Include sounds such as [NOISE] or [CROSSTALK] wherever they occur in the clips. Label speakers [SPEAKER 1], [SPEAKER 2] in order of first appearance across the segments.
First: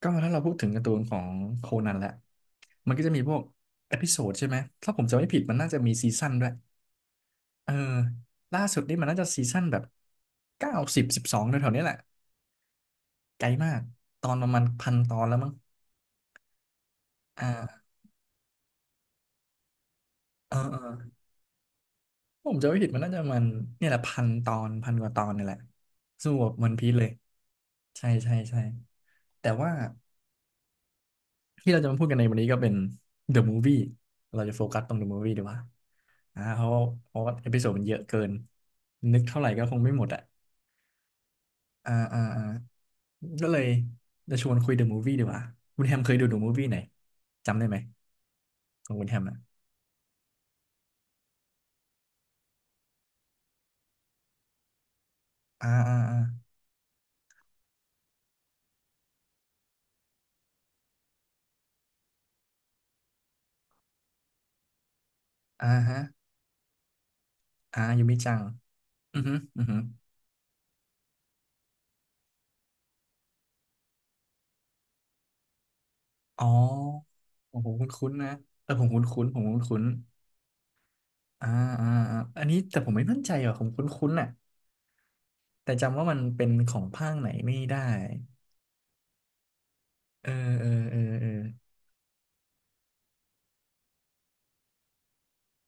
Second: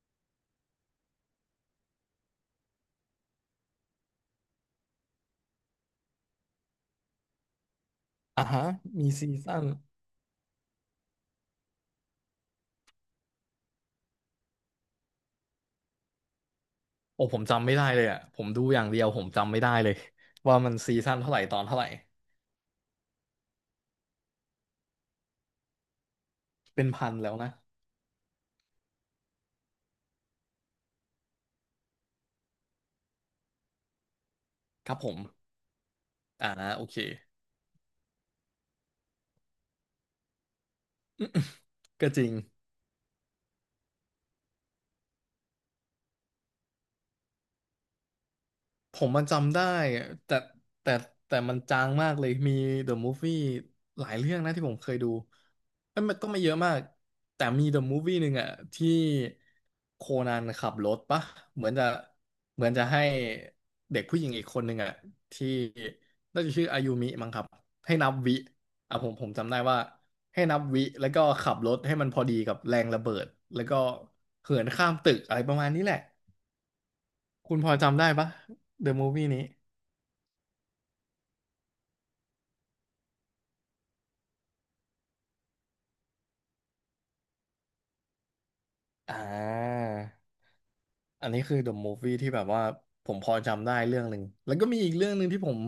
[SPEAKER 1] ก็ถ้าเราพูดถึงการ์ตูนของโคนันแหละมันก็จะมีพวกเอพิโซดใช่ไหม ถ้าผมจำไม่ผิดมันน่าจะมีซีซั่นด้วย เออ
[SPEAKER 2] อ่า
[SPEAKER 1] ล่า
[SPEAKER 2] ฮะ
[SPEAKER 1] สุดนี่มั
[SPEAKER 2] มี
[SPEAKER 1] นน่าจะ
[SPEAKER 2] ซี
[SPEAKER 1] ซี
[SPEAKER 2] ซั่
[SPEAKER 1] ซั่น
[SPEAKER 2] น
[SPEAKER 1] แบบเก้าสิบสิบสองแถวๆนี้แหละ ไกลมาก ตอนประมาณพันตอนแล้วมั้ง
[SPEAKER 2] โอ้ผมจำไม่ได้
[SPEAKER 1] อ่า
[SPEAKER 2] เลยอ่ะผมดูอย่างเดียวผมจำไม่ได้เลย
[SPEAKER 1] เอ
[SPEAKER 2] ว่า
[SPEAKER 1] อ
[SPEAKER 2] มัน
[SPEAKER 1] เออ
[SPEAKER 2] ซีซั่นเท่าไหร่ตอนเท่าไหร่
[SPEAKER 1] ผมจำไม่ผิดมันน่าจะเนี่ยแหละพันตอนพันกว่าตอนนี่แหละ สู้กับวัน
[SPEAKER 2] เป็
[SPEAKER 1] พี
[SPEAKER 2] น
[SPEAKER 1] ซเล
[SPEAKER 2] พั
[SPEAKER 1] ย
[SPEAKER 2] นแล้วนะ
[SPEAKER 1] ใช่ใช่ใช่แต่ว่า ที่เราจะมาพูดกันในวันนี้ก็เป็น The Movie เราจะโฟกัส
[SPEAKER 2] ค
[SPEAKER 1] ตร
[SPEAKER 2] รั
[SPEAKER 1] ง
[SPEAKER 2] บ
[SPEAKER 1] The
[SPEAKER 2] ผม
[SPEAKER 1] Movie ดีกว่าอ่า
[SPEAKER 2] อ่า
[SPEAKER 1] เพราะ
[SPEAKER 2] โอเค
[SPEAKER 1] เพราะว่าเอพิโซดมันเยอะเกินนึกเท่าไหร่ก็คงไม่หมดอ่ะอ่า
[SPEAKER 2] [COUGHS] [LAUGHS] ก็จ
[SPEAKER 1] อ่า
[SPEAKER 2] ริง
[SPEAKER 1] อ่าก็เลยจะชวนคุย The Movie ดีกว่าคุณแฮมเคยดู The Movie ไหนจำได้ไหมขอ
[SPEAKER 2] ผ
[SPEAKER 1] งคุณ
[SPEAKER 2] ม
[SPEAKER 1] แฮ
[SPEAKER 2] มั
[SPEAKER 1] ม
[SPEAKER 2] น
[SPEAKER 1] อ่ะ
[SPEAKER 2] จำได้แต่แต่แต่มันจางมากเลยมี The Movie หลายเรื่องนะที่ผมเคยดู
[SPEAKER 1] อ่าอ่า
[SPEAKER 2] เอ้ยมั
[SPEAKER 1] อ่า
[SPEAKER 2] นก็ไม่เยอะมากแต่มี The Movie หนึ่งอะที่โคนันขับรถปะเหมือนจะเหมือนจะให้เด็กผู้หญิงอีกคนหนึ่งอะที่
[SPEAKER 1] อ่าฮะ
[SPEAKER 2] น่าจะชื่ออายุมิมั้งครับ
[SPEAKER 1] อ่า
[SPEAKER 2] ให้
[SPEAKER 1] ยู
[SPEAKER 2] นับ
[SPEAKER 1] มิจั
[SPEAKER 2] วิ
[SPEAKER 1] ง
[SPEAKER 2] อ่ะผม
[SPEAKER 1] อือ
[SPEAKER 2] ผม
[SPEAKER 1] ฮึ
[SPEAKER 2] จำได้
[SPEAKER 1] อือฮึ
[SPEAKER 2] ว่าให้นับวิแล้วก็ขับรถให้มันพอดีกับแรงระเบิดแล้วก็เหินข้ามตึกอะไรประมาณนี้แหละ
[SPEAKER 1] อ๋อ
[SPEAKER 2] คุ
[SPEAKER 1] โอ้
[SPEAKER 2] ณพ
[SPEAKER 1] โห
[SPEAKER 2] อ
[SPEAKER 1] คุ้น
[SPEAKER 2] จำได้
[SPEAKER 1] คุ้น
[SPEAKER 2] ปะ
[SPEAKER 1] นะเออผม
[SPEAKER 2] The
[SPEAKER 1] คุ้นคุ้น
[SPEAKER 2] Movie
[SPEAKER 1] ผ
[SPEAKER 2] นี้
[SPEAKER 1] มคุ้นคุ้นอ่าอ่าอ่าอันนี้แต่ผมไม่มั่นใจอ่ะผมคุ้นคุ้นอ่ะ แต่จำว่ามันเป็นของภาคไหนไม่ได้
[SPEAKER 2] อ่า
[SPEAKER 1] เออเออเออเอ
[SPEAKER 2] อัน
[SPEAKER 1] อ
[SPEAKER 2] นี้คือ The Movie ที่แบบว่าผมพอจำได้เรื่องหนึ่ง แล้วก็มีอีกเรื่องหนึ่งที่ผม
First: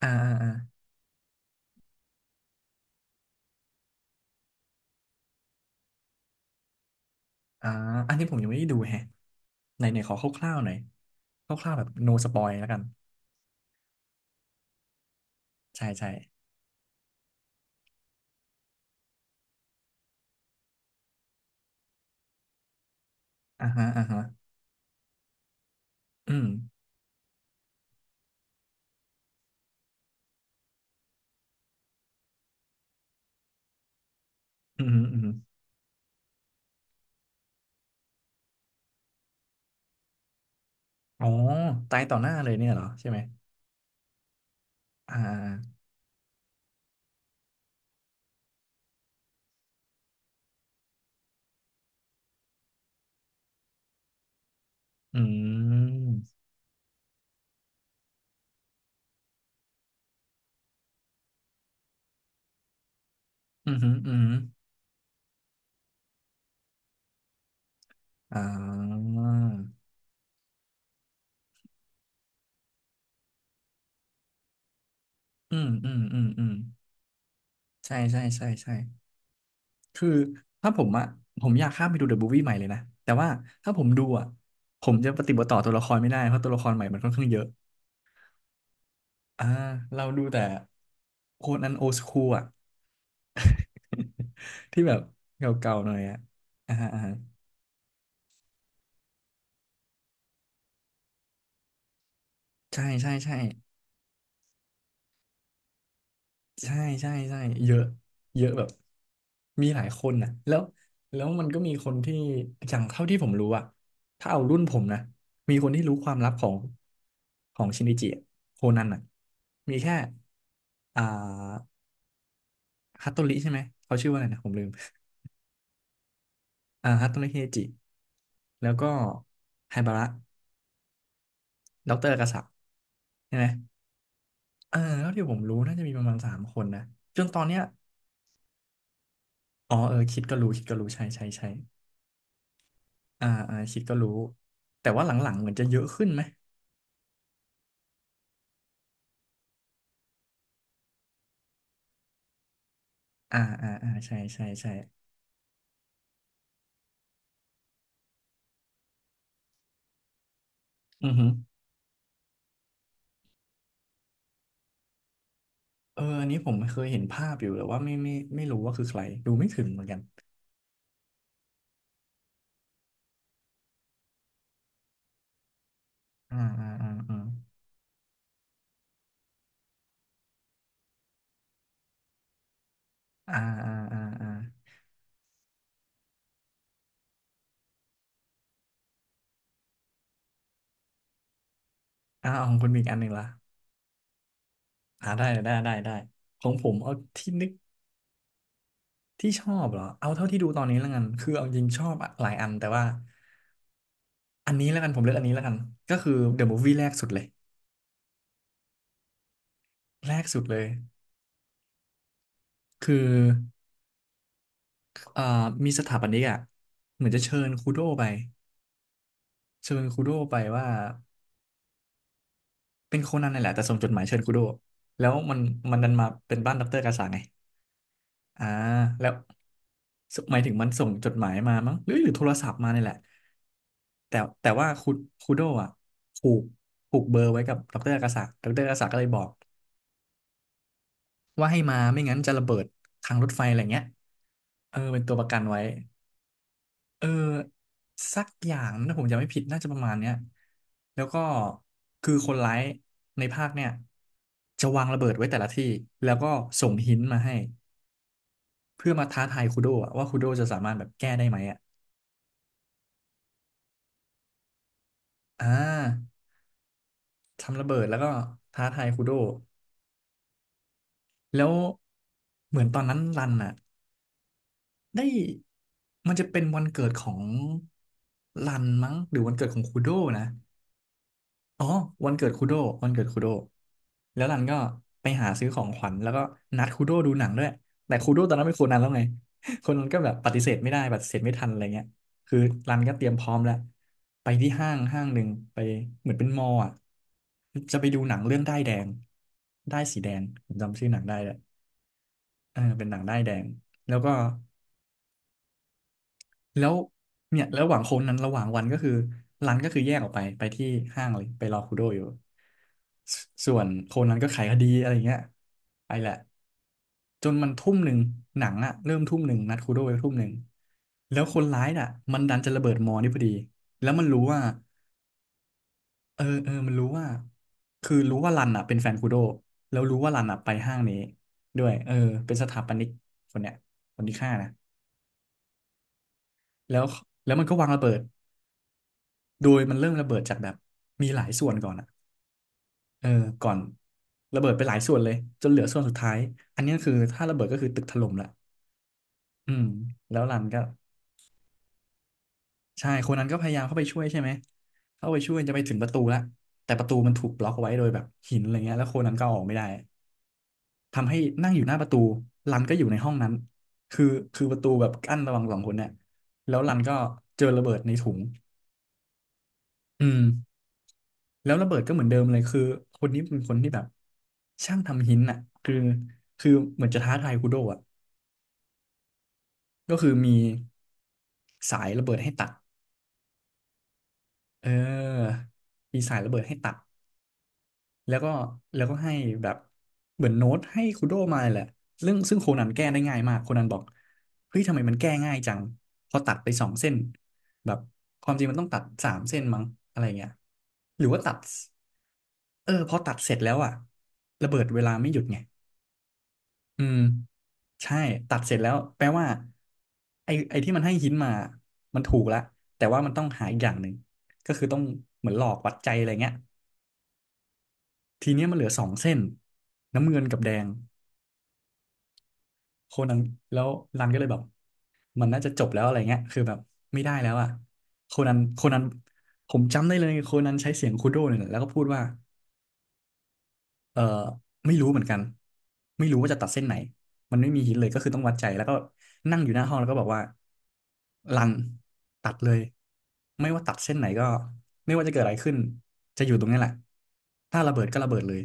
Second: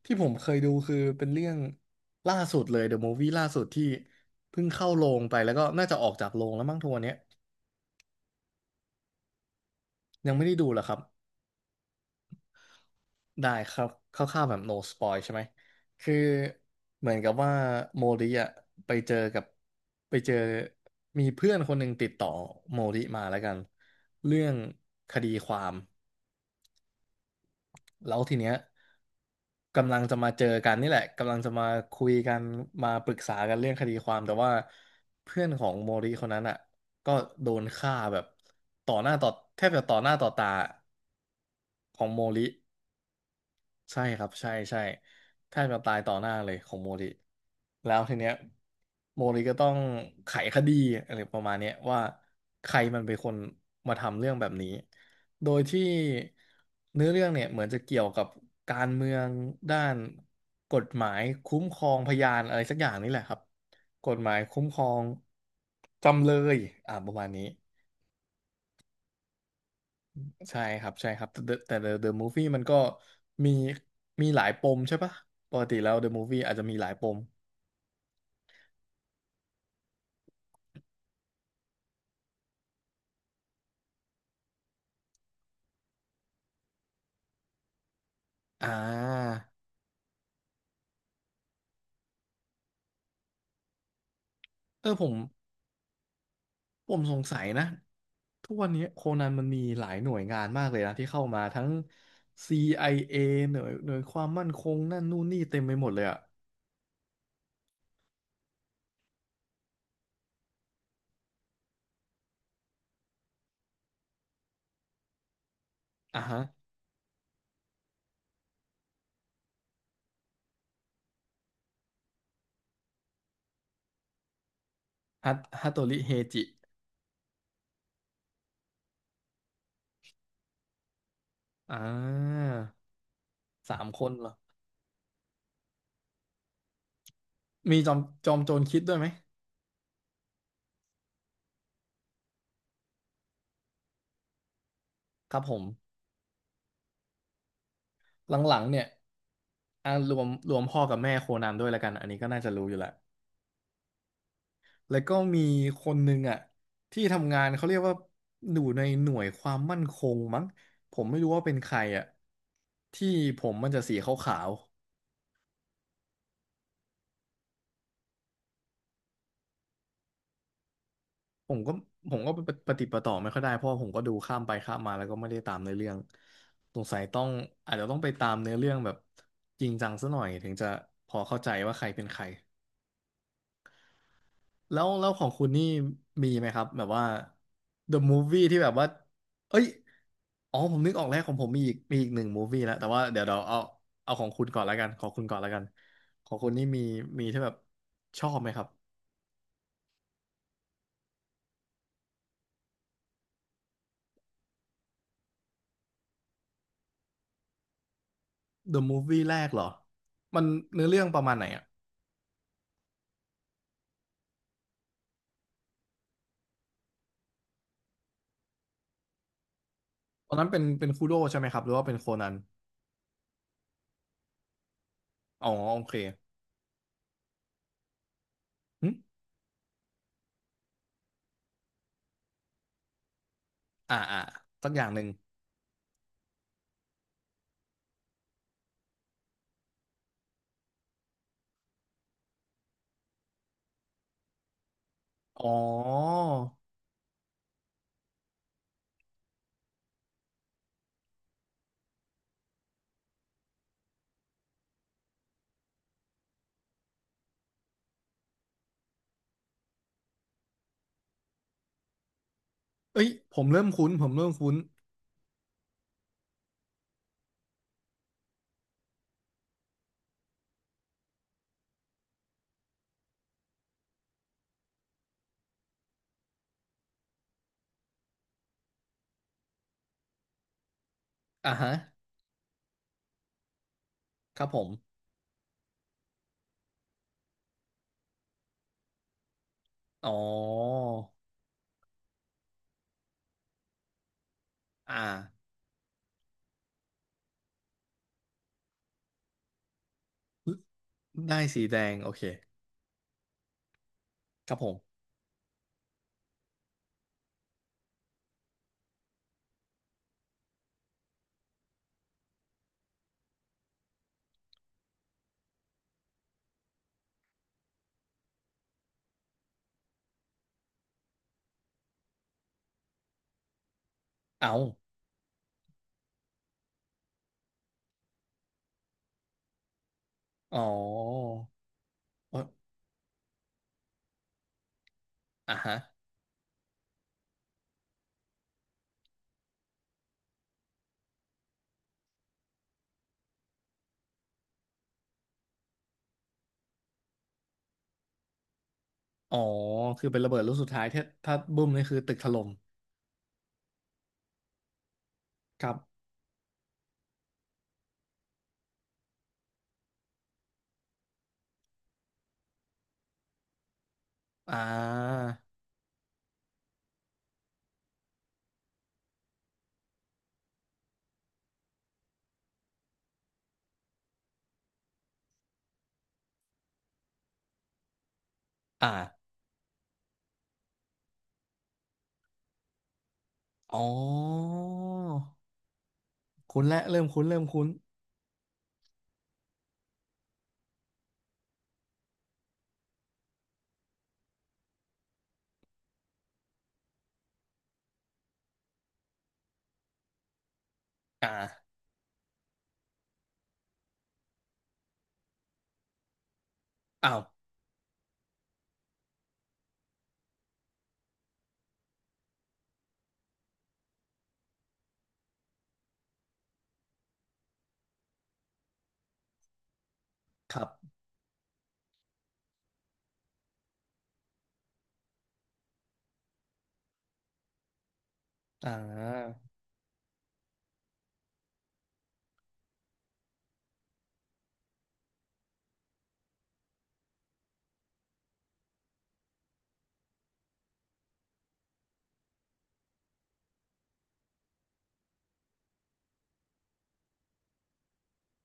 [SPEAKER 1] อ่า
[SPEAKER 2] ที่ผม
[SPEAKER 1] อ่า
[SPEAKER 2] เค
[SPEAKER 1] อ่า
[SPEAKER 2] ยดูคือเป็นเรื่องล่าสุดเลย The Movie ล่าสุดที่เพิ่งเข้าโรงไปแล้วก็น่าจะออกจากโรงแล้วมั้งทัวร์เนี้ย
[SPEAKER 1] อ่าอันนี้ผมยังไม่ได้ดูแฮะไหนไหนขอ
[SPEAKER 2] ยัง
[SPEAKER 1] ค
[SPEAKER 2] ไม่
[SPEAKER 1] ร่า
[SPEAKER 2] ได้
[SPEAKER 1] วๆห
[SPEAKER 2] ดู
[SPEAKER 1] น่อย
[SPEAKER 2] เหรอครับ
[SPEAKER 1] คร่าวๆแบบ no spoil แล้วกัน
[SPEAKER 2] ได้ครับคร่าวๆแบบ no spoil ใช่ไหม
[SPEAKER 1] ใช่ใช่
[SPEAKER 2] คือเหมือนกับว่าโมริอะไปเจอกับไปเจอมีเพื่อนคนหนึ่งติดต่อโมริมาแล้วกัน
[SPEAKER 1] อ่าฮะอ่าฮะ
[SPEAKER 2] เรื่องคดีความ
[SPEAKER 1] อืม
[SPEAKER 2] แล้วทีเนี้ยกำลังจะมาเจอกันนี่แหละกำลังจะมาคุยกันมาปรึกษากันเรื่องคดีความแต่ว่า
[SPEAKER 1] อืมอืม
[SPEAKER 2] เพื่อนของโมริคนนั้นอ่ะก็โดนฆ่าแบบต่อหน้าต่อแทบจะต่อหน้าต่อตา
[SPEAKER 1] อ๋อตา
[SPEAKER 2] ข
[SPEAKER 1] ย
[SPEAKER 2] อง
[SPEAKER 1] ต่อ
[SPEAKER 2] โม
[SPEAKER 1] หน้า
[SPEAKER 2] ริ
[SPEAKER 1] เลยเนี่ยเหรอใช่ไหม
[SPEAKER 2] ใช่ครับใช่ใช่
[SPEAKER 1] อ่
[SPEAKER 2] แทบจะ
[SPEAKER 1] า
[SPEAKER 2] ตายต่อหน้าเลยของโมริแล้วทีเนี้ยโมริก็ต้องไขคดีอะไรประมาณเนี้ยว่าใครมันเป็นคนมาทำเรื่องแบบนี้
[SPEAKER 1] อื
[SPEAKER 2] โดยที่
[SPEAKER 1] ม
[SPEAKER 2] เนื้อเรื่องเนี่ยเหมือนจะเกี่ยวกับการเมืองด้านกฎหมายคุ้มครองพยานอะไรสักอย่างนี่แหละครับ
[SPEAKER 1] อืมอืม
[SPEAKER 2] ก
[SPEAKER 1] อ
[SPEAKER 2] ฎ
[SPEAKER 1] ม
[SPEAKER 2] หมายคุ้มครองจำเลยอ่าประมาณนี้
[SPEAKER 1] อ่า
[SPEAKER 2] ใช่ครับใช่ครับแต่ The- แต่ The Movie มันก็มีมีหลายปมใช่ปะป
[SPEAKER 1] อื
[SPEAKER 2] ก
[SPEAKER 1] ม
[SPEAKER 2] ติ
[SPEAKER 1] อื
[SPEAKER 2] แล้ว
[SPEAKER 1] ม
[SPEAKER 2] The
[SPEAKER 1] อืม
[SPEAKER 2] Movie
[SPEAKER 1] อืม
[SPEAKER 2] อาจจะมีหลายปม
[SPEAKER 1] ใช่ใช่ใช่ใช่ คือถ้าผมอะผมอยากข้ามไปดูเดอะบู i วี่ใหม่เลยนะแต่ว่าถ้าผมดูอะผมจะปฏิบัติต่อตัวละครไม่ได้เพราะตัวละครใหม่มันค่อนข้างเยอะ
[SPEAKER 2] อ่า
[SPEAKER 1] อ่าเราดูแต่โคนันโอสคูลอะ [LAUGHS] ที่
[SPEAKER 2] เอ
[SPEAKER 1] แบ
[SPEAKER 2] อ
[SPEAKER 1] บ
[SPEAKER 2] ผม
[SPEAKER 1] เก่าๆหน่อยอะอ่าฮะ
[SPEAKER 2] ผ
[SPEAKER 1] อ่า
[SPEAKER 2] ม
[SPEAKER 1] ฮะ
[SPEAKER 2] สงสัยนะทุกวันนี้โคนันมันมีหลายหน่วยงานมากเลยนะที่เข้ามาทั้ง
[SPEAKER 1] ใช่ใช่
[SPEAKER 2] CIA
[SPEAKER 1] ใช่
[SPEAKER 2] หน่วยความมั่นคงนั่นนู่นนี่เต็มไปหมดเลยอะ
[SPEAKER 1] ใช่ใช่ใช่เยอะเยอะแบบมีหลายคนนะแล้วแล้วมันก็มีคนที่อย่างเท่าที่ผมรู้อะถ้าเอารุ่นผมนะมีคนที่รู้ความ
[SPEAKER 2] อ่ะ
[SPEAKER 1] ลับ
[SPEAKER 2] ฮะ
[SPEAKER 1] ของชินิจิอะโคนันอะมีแค่อ่าฮัตโตริใช่ไหมเขาชื่อว่าอะไรนะผมลืม
[SPEAKER 2] ฮัตโตริเฮจิ
[SPEAKER 1] อ่าฮัตโตริเฮจิแล้วก็ไฮบาระ
[SPEAKER 2] อ่
[SPEAKER 1] ด็อกเตอร์กษัตริย์
[SPEAKER 2] า
[SPEAKER 1] ใช่ไหม
[SPEAKER 2] สามคนเหรอ
[SPEAKER 1] เออเท่าที่ผมรู้น่าจะมีประมาณ3 คนนะจนตอนเนี้ย
[SPEAKER 2] มีจอมโจรคิดด้วยไหม
[SPEAKER 1] อ๋อเออคิดก็รู้คิดก็รู้ใช่ใช่ใช่ อ่าอ่าคิดก็รู้แต่ว่าหลั
[SPEAKER 2] ค
[SPEAKER 1] ง
[SPEAKER 2] รั
[SPEAKER 1] ๆ
[SPEAKER 2] บ
[SPEAKER 1] เหมือ
[SPEAKER 2] ผ
[SPEAKER 1] น
[SPEAKER 2] ม
[SPEAKER 1] จะเยอะขึ้นไหม
[SPEAKER 2] หลังๆเนี่ยอ่ารวมพ่อกับแม่โคนันด้วยแล้วกันอันนี้ก็น่าจะรู้อยู่แหละ
[SPEAKER 1] อ่าอ่าอ่าใช่ใช่ใช่
[SPEAKER 2] แล้วก็มีคนหนึ่งอ่ะที่ทำงานเขาเรียกว่าอยู่ในหน่วยความมั่นคงมั้งผม
[SPEAKER 1] อือ
[SPEAKER 2] ไม่
[SPEAKER 1] ฮึ
[SPEAKER 2] รู้ว่าเป็นใครอ่ะที่ผมมันจะสีขาว
[SPEAKER 1] เอออันนี้ผมเคยเห็นภาพอยู่แต่ว่าไม่ไม่ไม่รู้ว่าคือใครดูไม่ถึงเหมือนกัน
[SPEAKER 2] ๆผมก็ปฏิดปะต่อไม่ค่อยได้เพราะว่าผมก็ดูข้ามไปข้ามมาแล้วก็ไม่ได้ตามเนื้อเรื่อง
[SPEAKER 1] อ่าอ่า
[SPEAKER 2] สง
[SPEAKER 1] อ่า
[SPEAKER 2] สัย
[SPEAKER 1] อ่า
[SPEAKER 2] ต้องอาจจะต้องไปตามเนื้อเรื่องแบบจริงจังซะหน่อยถึงจะพอเข้าใจว่าใครเป็นใคร
[SPEAKER 1] อ่าอ่าอ่าอ่า
[SPEAKER 2] แล้วของคุณนี่มีไหมครับแบบว่า The Movie ที่แบบว่าเอ้ยอ๋อผมนึกออกแล้วของผมมีอีกมีอีกหนึ่
[SPEAKER 1] อ่า
[SPEAKER 2] ง
[SPEAKER 1] เอาของ
[SPEAKER 2] movie
[SPEAKER 1] คุณ
[SPEAKER 2] แล้ว
[SPEAKER 1] มีอี
[SPEAKER 2] แต่
[SPEAKER 1] กอัน
[SPEAKER 2] ว่า
[SPEAKER 1] หนึ่ง
[SPEAKER 2] เดี๋ย
[SPEAKER 1] ละ
[SPEAKER 2] วเราเอาเอาของคุณก่อนแล้วกันขอ
[SPEAKER 1] อ่า
[SPEAKER 2] งคุ
[SPEAKER 1] ได้
[SPEAKER 2] ณก่อนแล้
[SPEAKER 1] ได้
[SPEAKER 2] วกัน
[SPEAKER 1] ได้ได้
[SPEAKER 2] ของ
[SPEAKER 1] ขอ
[SPEAKER 2] คุณ
[SPEAKER 1] งผ
[SPEAKER 2] นี่
[SPEAKER 1] ม
[SPEAKER 2] มี
[SPEAKER 1] เอา
[SPEAKER 2] มี
[SPEAKER 1] ที่
[SPEAKER 2] ที่
[SPEAKER 1] นึ
[SPEAKER 2] แบ
[SPEAKER 1] ก
[SPEAKER 2] บชอบไหมครับ
[SPEAKER 1] ที่ชอบเหรอเอาเท่าที่ดูตอนนี้แล้วกันคือเอาจริงชอบหลายอันแต่ว่าอันนี้แล้วกันผมเลือกอันนี้แล้วกันก็คือ The Movie แรกสุดเลย
[SPEAKER 2] The Movie แรกเหรอ
[SPEAKER 1] แรกสุ
[SPEAKER 2] มั
[SPEAKER 1] ด
[SPEAKER 2] น
[SPEAKER 1] เลย
[SPEAKER 2] เนื้อเรื่องประมาณไหนอ่ะ
[SPEAKER 1] คือ เอ่อมีสถาปนิกอ่ะเหมือนจะเชิญคูโดไปเชิญคูโด
[SPEAKER 2] ตอ
[SPEAKER 1] ไป
[SPEAKER 2] นนั้นเป็น
[SPEAKER 1] ว่า
[SPEAKER 2] เป็นคูโดใช่ไหมครับหรือว่าเป็นโคนัน
[SPEAKER 1] เป็นโคนันนี่นแหละแต่ส่งจดหมายเชิญคูโดแล้วมัน
[SPEAKER 2] อ๋อ
[SPEAKER 1] มัน
[SPEAKER 2] โอ
[SPEAKER 1] ดัน
[SPEAKER 2] เค
[SPEAKER 1] มาเป็นบ้านดอกเตอร์กาสาไงอ่า
[SPEAKER 2] หึ
[SPEAKER 1] แล้วสหมายถึงมันส่งจดหมายมามั้งหรือโทรศัพท์มาเนี่ยแหละ
[SPEAKER 2] อ่า
[SPEAKER 1] แต่
[SPEAKER 2] อ่า
[SPEAKER 1] แต่ว่า
[SPEAKER 2] สักอย่างหนึ่ง
[SPEAKER 1] คูโดอ่ะผูกผูกเบอร์ไว้กับดอกเตอร์กาสาดอกเตอร์กาสาก็เลยบอกว่าให้มาไม่งั้นจะระเบิดทางรถไฟอะไรเงี้ยเออเป็นตัวประกัน
[SPEAKER 2] อ๋อ
[SPEAKER 1] ไว้ เออสักอย่างถ้าผมจำไม่ผิดน่าจะประมาณเนี้ยแล้วก็คือคนร้ายในภาคเนี่ยจะวางระเบิดไว้แต่ละที่แล้วก็ส่งหินมาให้เพื่อมาท้าทายคูโดะว่าคูโดจะสามารถแบบแก้ได้ไหมอ่ะ
[SPEAKER 2] เอ้ยผมเริ่มคุ้นผมเริ่มคุ้น
[SPEAKER 1] อ่าทำระเบิดแล้วก็ท้าทายคูโดแล้วเหมือนตอนนั้นรันอ่ะได้มันจะเป็นวันเกิดของรันมั้งหรือวันเกิดของคูโดนะ
[SPEAKER 2] อ่า
[SPEAKER 1] อ๋อ
[SPEAKER 2] ฮะ
[SPEAKER 1] วันเกิดคุโดวันเกิดคุโดแล้วรั
[SPEAKER 2] ค
[SPEAKER 1] น
[SPEAKER 2] รับ
[SPEAKER 1] ก็
[SPEAKER 2] ผม
[SPEAKER 1] ไปหาซื้อของขวัญแล้วก็นัดคุโดดูหนังด้วยแต่คุโดตอนนั้นเป็นโคนนั้นแล้วไง [LAUGHS] โคนนั้นก็แบ
[SPEAKER 2] อ๋อ
[SPEAKER 1] บปฏิเสธไม่ได้ปฏิเสธไม่ทันอะไรเงี้ยคือรันก็เตรียมพร้อมแล้วไปที่ห้าง
[SPEAKER 2] อ่า
[SPEAKER 1] ห้างหนึ่งไปเหมือนเป็นมอลล์อ่ะจะไปดูหนังเรื่องด้ายแดงด้ายสีแดงผมจำชื่อหนังได้เลย
[SPEAKER 2] ได้สีแดงโอเค
[SPEAKER 1] เออเป็นหนังด้ายแดงแล้วก็
[SPEAKER 2] ครับผม
[SPEAKER 1] แล้วเนี่ยแล้วระหว่างโค้งนั้นระหว่างวันก็คือรันก็คือแยกออกไปไปที่ห้างเลยไปรอคูโดอยู่สส่วนโคนนั้นก็ไขายคดีอะไรเงี้ยไปแหละจนมันทุ่มหนึ่งหนังอะเริ่มทุ่มหนึ่งนัดคูโดไว้ทุ่มหนึ่งแล้วคนร้ายน่ะมันดันจะระเบิดมอนี่พอดีแล้วมันรู้ว่า
[SPEAKER 2] เอา
[SPEAKER 1] เออมันรู้ว่าคือรู้ว่ารันอะเป็นแฟนคูโดแล้วรู้ว่ารันอะไป
[SPEAKER 2] อ๋อ
[SPEAKER 1] ห้างนี้ด้วยเออเป็น
[SPEAKER 2] เอ้
[SPEAKER 1] ส
[SPEAKER 2] ย
[SPEAKER 1] ถาปนิกคนเนี้ยคนที่ฆ่านะ
[SPEAKER 2] อ่ะฮะ
[SPEAKER 1] แล้วแล้วมันก็วางระเบิด โดยมันเริ่มระเบิดจากแบบมีหลายส่วนก่อนอะเออก่อนระเบิดไปหลายส่วนเลยจนเหลือส่วนสุดท้าย อันนี้คือถ้าระเบิดก็คือตึกถล่มละ
[SPEAKER 2] อ๋อ
[SPEAKER 1] อืม
[SPEAKER 2] คือ
[SPEAKER 1] แล้
[SPEAKER 2] เป็น
[SPEAKER 1] ว
[SPEAKER 2] ระ
[SPEAKER 1] รั
[SPEAKER 2] เบิ
[SPEAKER 1] น
[SPEAKER 2] ดลูก
[SPEAKER 1] ก็
[SPEAKER 2] สุดท้ายถ้าถ้าบุ้มนี่คือตึกถล่ม
[SPEAKER 1] ใช่คนนั้นก็พยายามเข้าไปช่วยใช่ไหม เข้าไปช่วยจะไป
[SPEAKER 2] ค
[SPEAKER 1] ถึ
[SPEAKER 2] รับ
[SPEAKER 1] งประตูละแต่ประตูมันถูกบล็อกเอาไว้โดยแบบหินอะไรเงี้ยแล้วคนนั้นก็อออกไม่ได้ทำให้นั่งอยู่หน้าประตู รันก็อยู่ในห้องนั้นคือคือป
[SPEAKER 2] อ่
[SPEAKER 1] ระตูแบบกั้น
[SPEAKER 2] า
[SPEAKER 1] ระหว่างสองคนเนี่ยแล้วรันก็เจอระเบิดในถุงอืม แล้วระเบิดก็เหมือนเดิมเลยคือคนนี้เป็นคนที่แบบช่างทำหินอ่ะคือคือเหมือนจะท้าทายคุโดะอ่ะ
[SPEAKER 2] อ่า
[SPEAKER 1] ก็คือมีสายระเบิดให้ตัด
[SPEAKER 2] อ๋อ
[SPEAKER 1] เออมีสายระเบิดให้
[SPEAKER 2] คุ้น
[SPEAKER 1] ตัด
[SPEAKER 2] และเริ่มคุ้นเริ่มคุ้น
[SPEAKER 1] แล้วก็แล้วก็ให้แบบเหมือนโน้ตให้คุโดะมาแหละเรื่องซึ่งโคนันแก้ได้ง่ายมากโคนันบอกเฮ้ยทำไมมันแก้ง่ายจังพอตัดไปสองเส้นแบบความจริงมันต้องตัดสามเส้นมั้งอะไรเงี้ยหรือว่าตัด
[SPEAKER 2] อ่า
[SPEAKER 1] เออพอตัดเสร็จแล้วอะระเบิดเวลาไม่หยุดไง อืม
[SPEAKER 2] อ้าว
[SPEAKER 1] ใช่ตัดเสร็จแล้วแปลว่าไอ้ที่มันให้หินมามันถูกแล้วแต่ว่ามันต้องหาอีกอย่างหนึ่งก็คือต้องเหมือนหลอกวัดใจอะไรเงี้ยทีเนี้ยมันเหลือสองเส้นน้ำเงินกับแด
[SPEAKER 2] ครั
[SPEAKER 1] ง
[SPEAKER 2] บ
[SPEAKER 1] โคนันแล้วรันก็เลยแบบมันน่าจะจบแล้วอะไรเงี้ยคือแบบไม่ได้แล้วอ่ะโคนันโค
[SPEAKER 2] อ่
[SPEAKER 1] นัน
[SPEAKER 2] า
[SPEAKER 1] ผมจำได้เลยโคนันใช้เสียงคูโดเนี่ยแหละแล้วก็พูดว่า เออไม่รู้เหมือนกันไม่รู้ว่าจะตัดเส้นไหนมันไม่มีหินเลยก็คือต้องวัดใจแล้วก็นั่งอยู่หน้าห้องแล้วก็บอกว่ารันตัดเลยไม่ว่าตัดเส้นไหนก็ไม่ว่าจะเกิดอะไรขึ้นจะอยู่ตรงนี้แหละถ้าระเบิดก็ระเบิดเลย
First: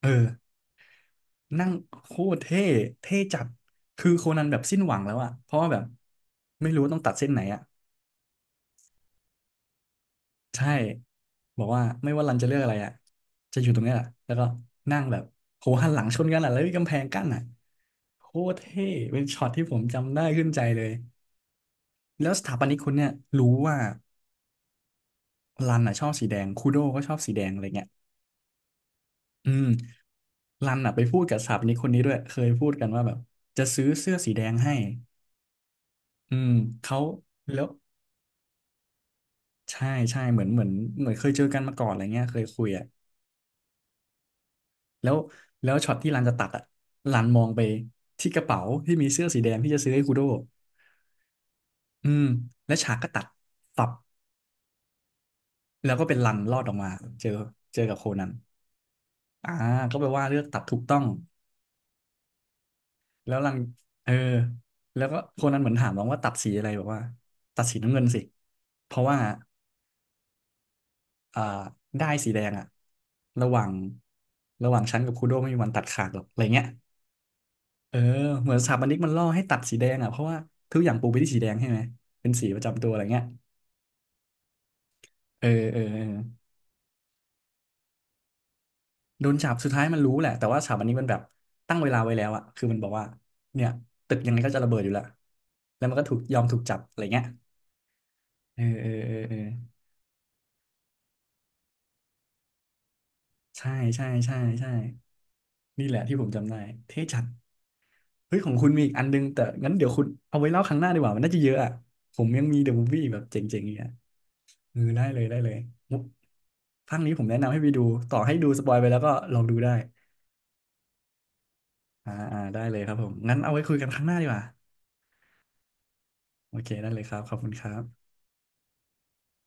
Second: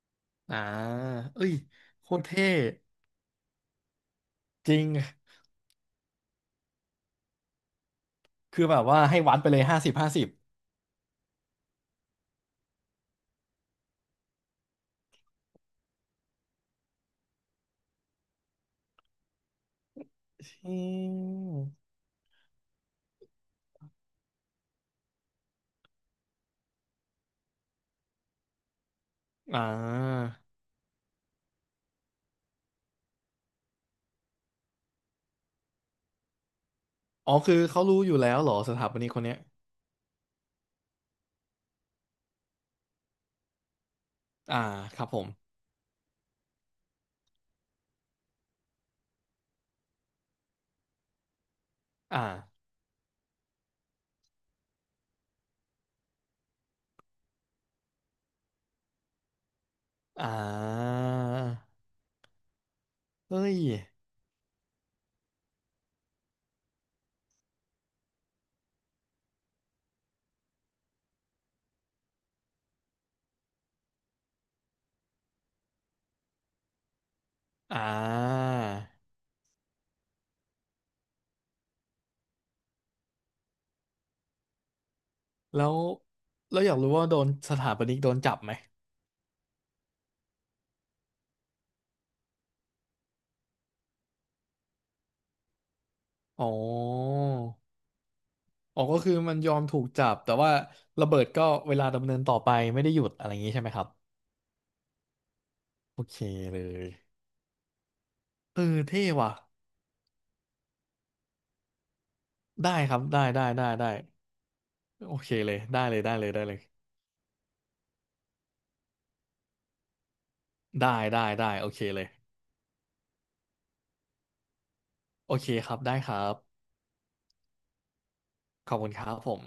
[SPEAKER 1] เออ
[SPEAKER 2] อ่าเอ้ย
[SPEAKER 1] นั่ง
[SPEAKER 2] โค
[SPEAKER 1] โค
[SPEAKER 2] ตร
[SPEAKER 1] ตร
[SPEAKER 2] เท่
[SPEAKER 1] เท่เท่จัดคือโคนันแบบ
[SPEAKER 2] จ
[SPEAKER 1] สิ้
[SPEAKER 2] ริ
[SPEAKER 1] น
[SPEAKER 2] ง
[SPEAKER 1] หวังแล้วอะเพราะว่าแบบไม่รู้ว่าต้องตัดเส้นไหนอะ
[SPEAKER 2] คือแบบว่าให้วัดไปเลยห้าสิบห้าสิบ
[SPEAKER 1] ใช่บอกว่าไม่ว่ารันจะเลือกอะไรอ่ะจะอยู่ตรงเนี้ยแหละแล้วก็นั่งแบบโหหันหลังชนกันอ่ะแล้วมีกำแพงกั้นอ่ะโคตรเท่เป็นช็อตที่ผมจำได้ขึ้นใจ
[SPEAKER 2] อื
[SPEAKER 1] เลย
[SPEAKER 2] ม
[SPEAKER 1] แล้วสถาปนิกคนเนี่ยรู้ว่ารันอ่ะชอบสีแดงคูโดก็ชอบสีแดงอะไรเงี้ยอื
[SPEAKER 2] อ่
[SPEAKER 1] ม
[SPEAKER 2] า
[SPEAKER 1] รันอ่ะไปพูดกับสถาปนิกคนนี้ด้วยเคยพูดกันว่าแบบจะซื้อเสื้อสีแดงให้อืมเขา
[SPEAKER 2] อ๋อคือ
[SPEAKER 1] แล้ว
[SPEAKER 2] เขารู้อยู่แล้วเหรอสถาปนิกคนเนี้ย
[SPEAKER 1] ใช่ใช่เหมือนเคยเจอกันมาก่อนอะไรเงี้ยเคยคุยอ่ะ
[SPEAKER 2] อ่าครั
[SPEAKER 1] แล้
[SPEAKER 2] บ
[SPEAKER 1] ว
[SPEAKER 2] ผม
[SPEAKER 1] แล้วช็อตที่รันจะตัดอ่ะรันมองไปที่กระเป๋าที่มีเสื้อสีแดงที่จะซื้อให้คูโดอื
[SPEAKER 2] อ่า
[SPEAKER 1] มและฉากก็ตัดตับแล้วก็เป็นรันรอดออกมาเจอเจอกับโคนันอ่าก็แปลว่า
[SPEAKER 2] อ่
[SPEAKER 1] เลือกตัดถูกต้อ
[SPEAKER 2] า
[SPEAKER 1] งแล้
[SPEAKER 2] เฮ้
[SPEAKER 1] วรัน
[SPEAKER 2] ย
[SPEAKER 1] เออแล้วก็โคนันเหมือนถามน้องว่าตัดสีอะไรบอกว่าตัดสีน้ำเงินสิเพราะว่าอ่าได้สีแดงอะระหว่างระหว่างฉันกับคูโดไม่มีวันตัดขาดหรอกอะไรเงี้ย
[SPEAKER 2] อ่
[SPEAKER 1] เออเห
[SPEAKER 2] า
[SPEAKER 1] มือนสถาปนิกมันล่อให้ตัดสีแดงอ่ะเพราะว่าทุกอย่างปูไปที่สีแดงใช่ไหมเป็นสีประจำตัวอะไรเงี้ยเออ
[SPEAKER 2] แล้
[SPEAKER 1] เอ
[SPEAKER 2] ว
[SPEAKER 1] อเออ
[SPEAKER 2] แล้วอยากรู้ว่าโดนสถาปนิกโดนจับไหม
[SPEAKER 1] โดนจับสุดท้ายมันรู้แหละแต่ว่าสถาปนิกมันแบบตั้งเวลาไว้แล้วอ่ะคือมันบอกว่าเนี่ยตึกยังไงก็จะระเบิดอยู่แล้วแล้วมันก็ถูกยอม
[SPEAKER 2] อ๋อ
[SPEAKER 1] ถูกจับอะไรเงี้ยเออ
[SPEAKER 2] อ๋อ
[SPEAKER 1] เออ
[SPEAKER 2] ก็
[SPEAKER 1] เอ
[SPEAKER 2] คือ
[SPEAKER 1] อ
[SPEAKER 2] มั
[SPEAKER 1] เอ
[SPEAKER 2] น
[SPEAKER 1] อ
[SPEAKER 2] ยอมถูกจับแต่ว่าระเบิดก็เวลาดำเนินต่อไปไม่ได้หยุดอะไรอย่างนี้ใช่ไห
[SPEAKER 1] ใช่
[SPEAKER 2] มครับ
[SPEAKER 1] ใช่ใช่ใช่นี่แห
[SPEAKER 2] โอ
[SPEAKER 1] ละ
[SPEAKER 2] เค
[SPEAKER 1] ที่ผมจำได้
[SPEAKER 2] เลย
[SPEAKER 1] เท่จัดเฮ้ยของ
[SPEAKER 2] เอ
[SPEAKER 1] คุณ
[SPEAKER 2] อ
[SPEAKER 1] มีอีกอั
[SPEAKER 2] เท่
[SPEAKER 1] นนึง
[SPEAKER 2] ว่ะ
[SPEAKER 1] แต่งั้นเดี๋ยวคุณเอาไว้เล่าครั้งหน้าดีกว่ามันน่าจะเยอะอ่ะผมยังมีเด
[SPEAKER 2] ได้
[SPEAKER 1] อะมูฟ
[SPEAKER 2] ครั
[SPEAKER 1] วี่
[SPEAKER 2] บ
[SPEAKER 1] แบ
[SPEAKER 2] ได้
[SPEAKER 1] บเจ
[SPEAKER 2] ได้
[SPEAKER 1] ๋ง
[SPEAKER 2] ได้
[SPEAKER 1] ๆอีก
[SPEAKER 2] ได้
[SPEAKER 1] อ่ะ เออได้
[SPEAKER 2] โอ
[SPEAKER 1] เลย
[SPEAKER 2] เค
[SPEAKER 1] ได้เล
[SPEAKER 2] เล
[SPEAKER 1] ย
[SPEAKER 2] ยได้เล
[SPEAKER 1] มุ
[SPEAKER 2] ย
[SPEAKER 1] ก
[SPEAKER 2] ได้เลยได้เลย
[SPEAKER 1] ภาคนี้ผมแนะนำให้ไปดูต่อให้ดูสปอยไปแล้วก็ลองดูได้
[SPEAKER 2] ได้ได้ได้โอเคเลย
[SPEAKER 1] อ่าได้เลยครับผม งั้นเอาไว้คุยกันครั้งหน้าดีกว่า
[SPEAKER 2] โอเคครับได้ครั
[SPEAKER 1] โอ
[SPEAKER 2] บ
[SPEAKER 1] เคได้เลยครับ ขอบคุณครับ
[SPEAKER 2] ขอบคุณครับผม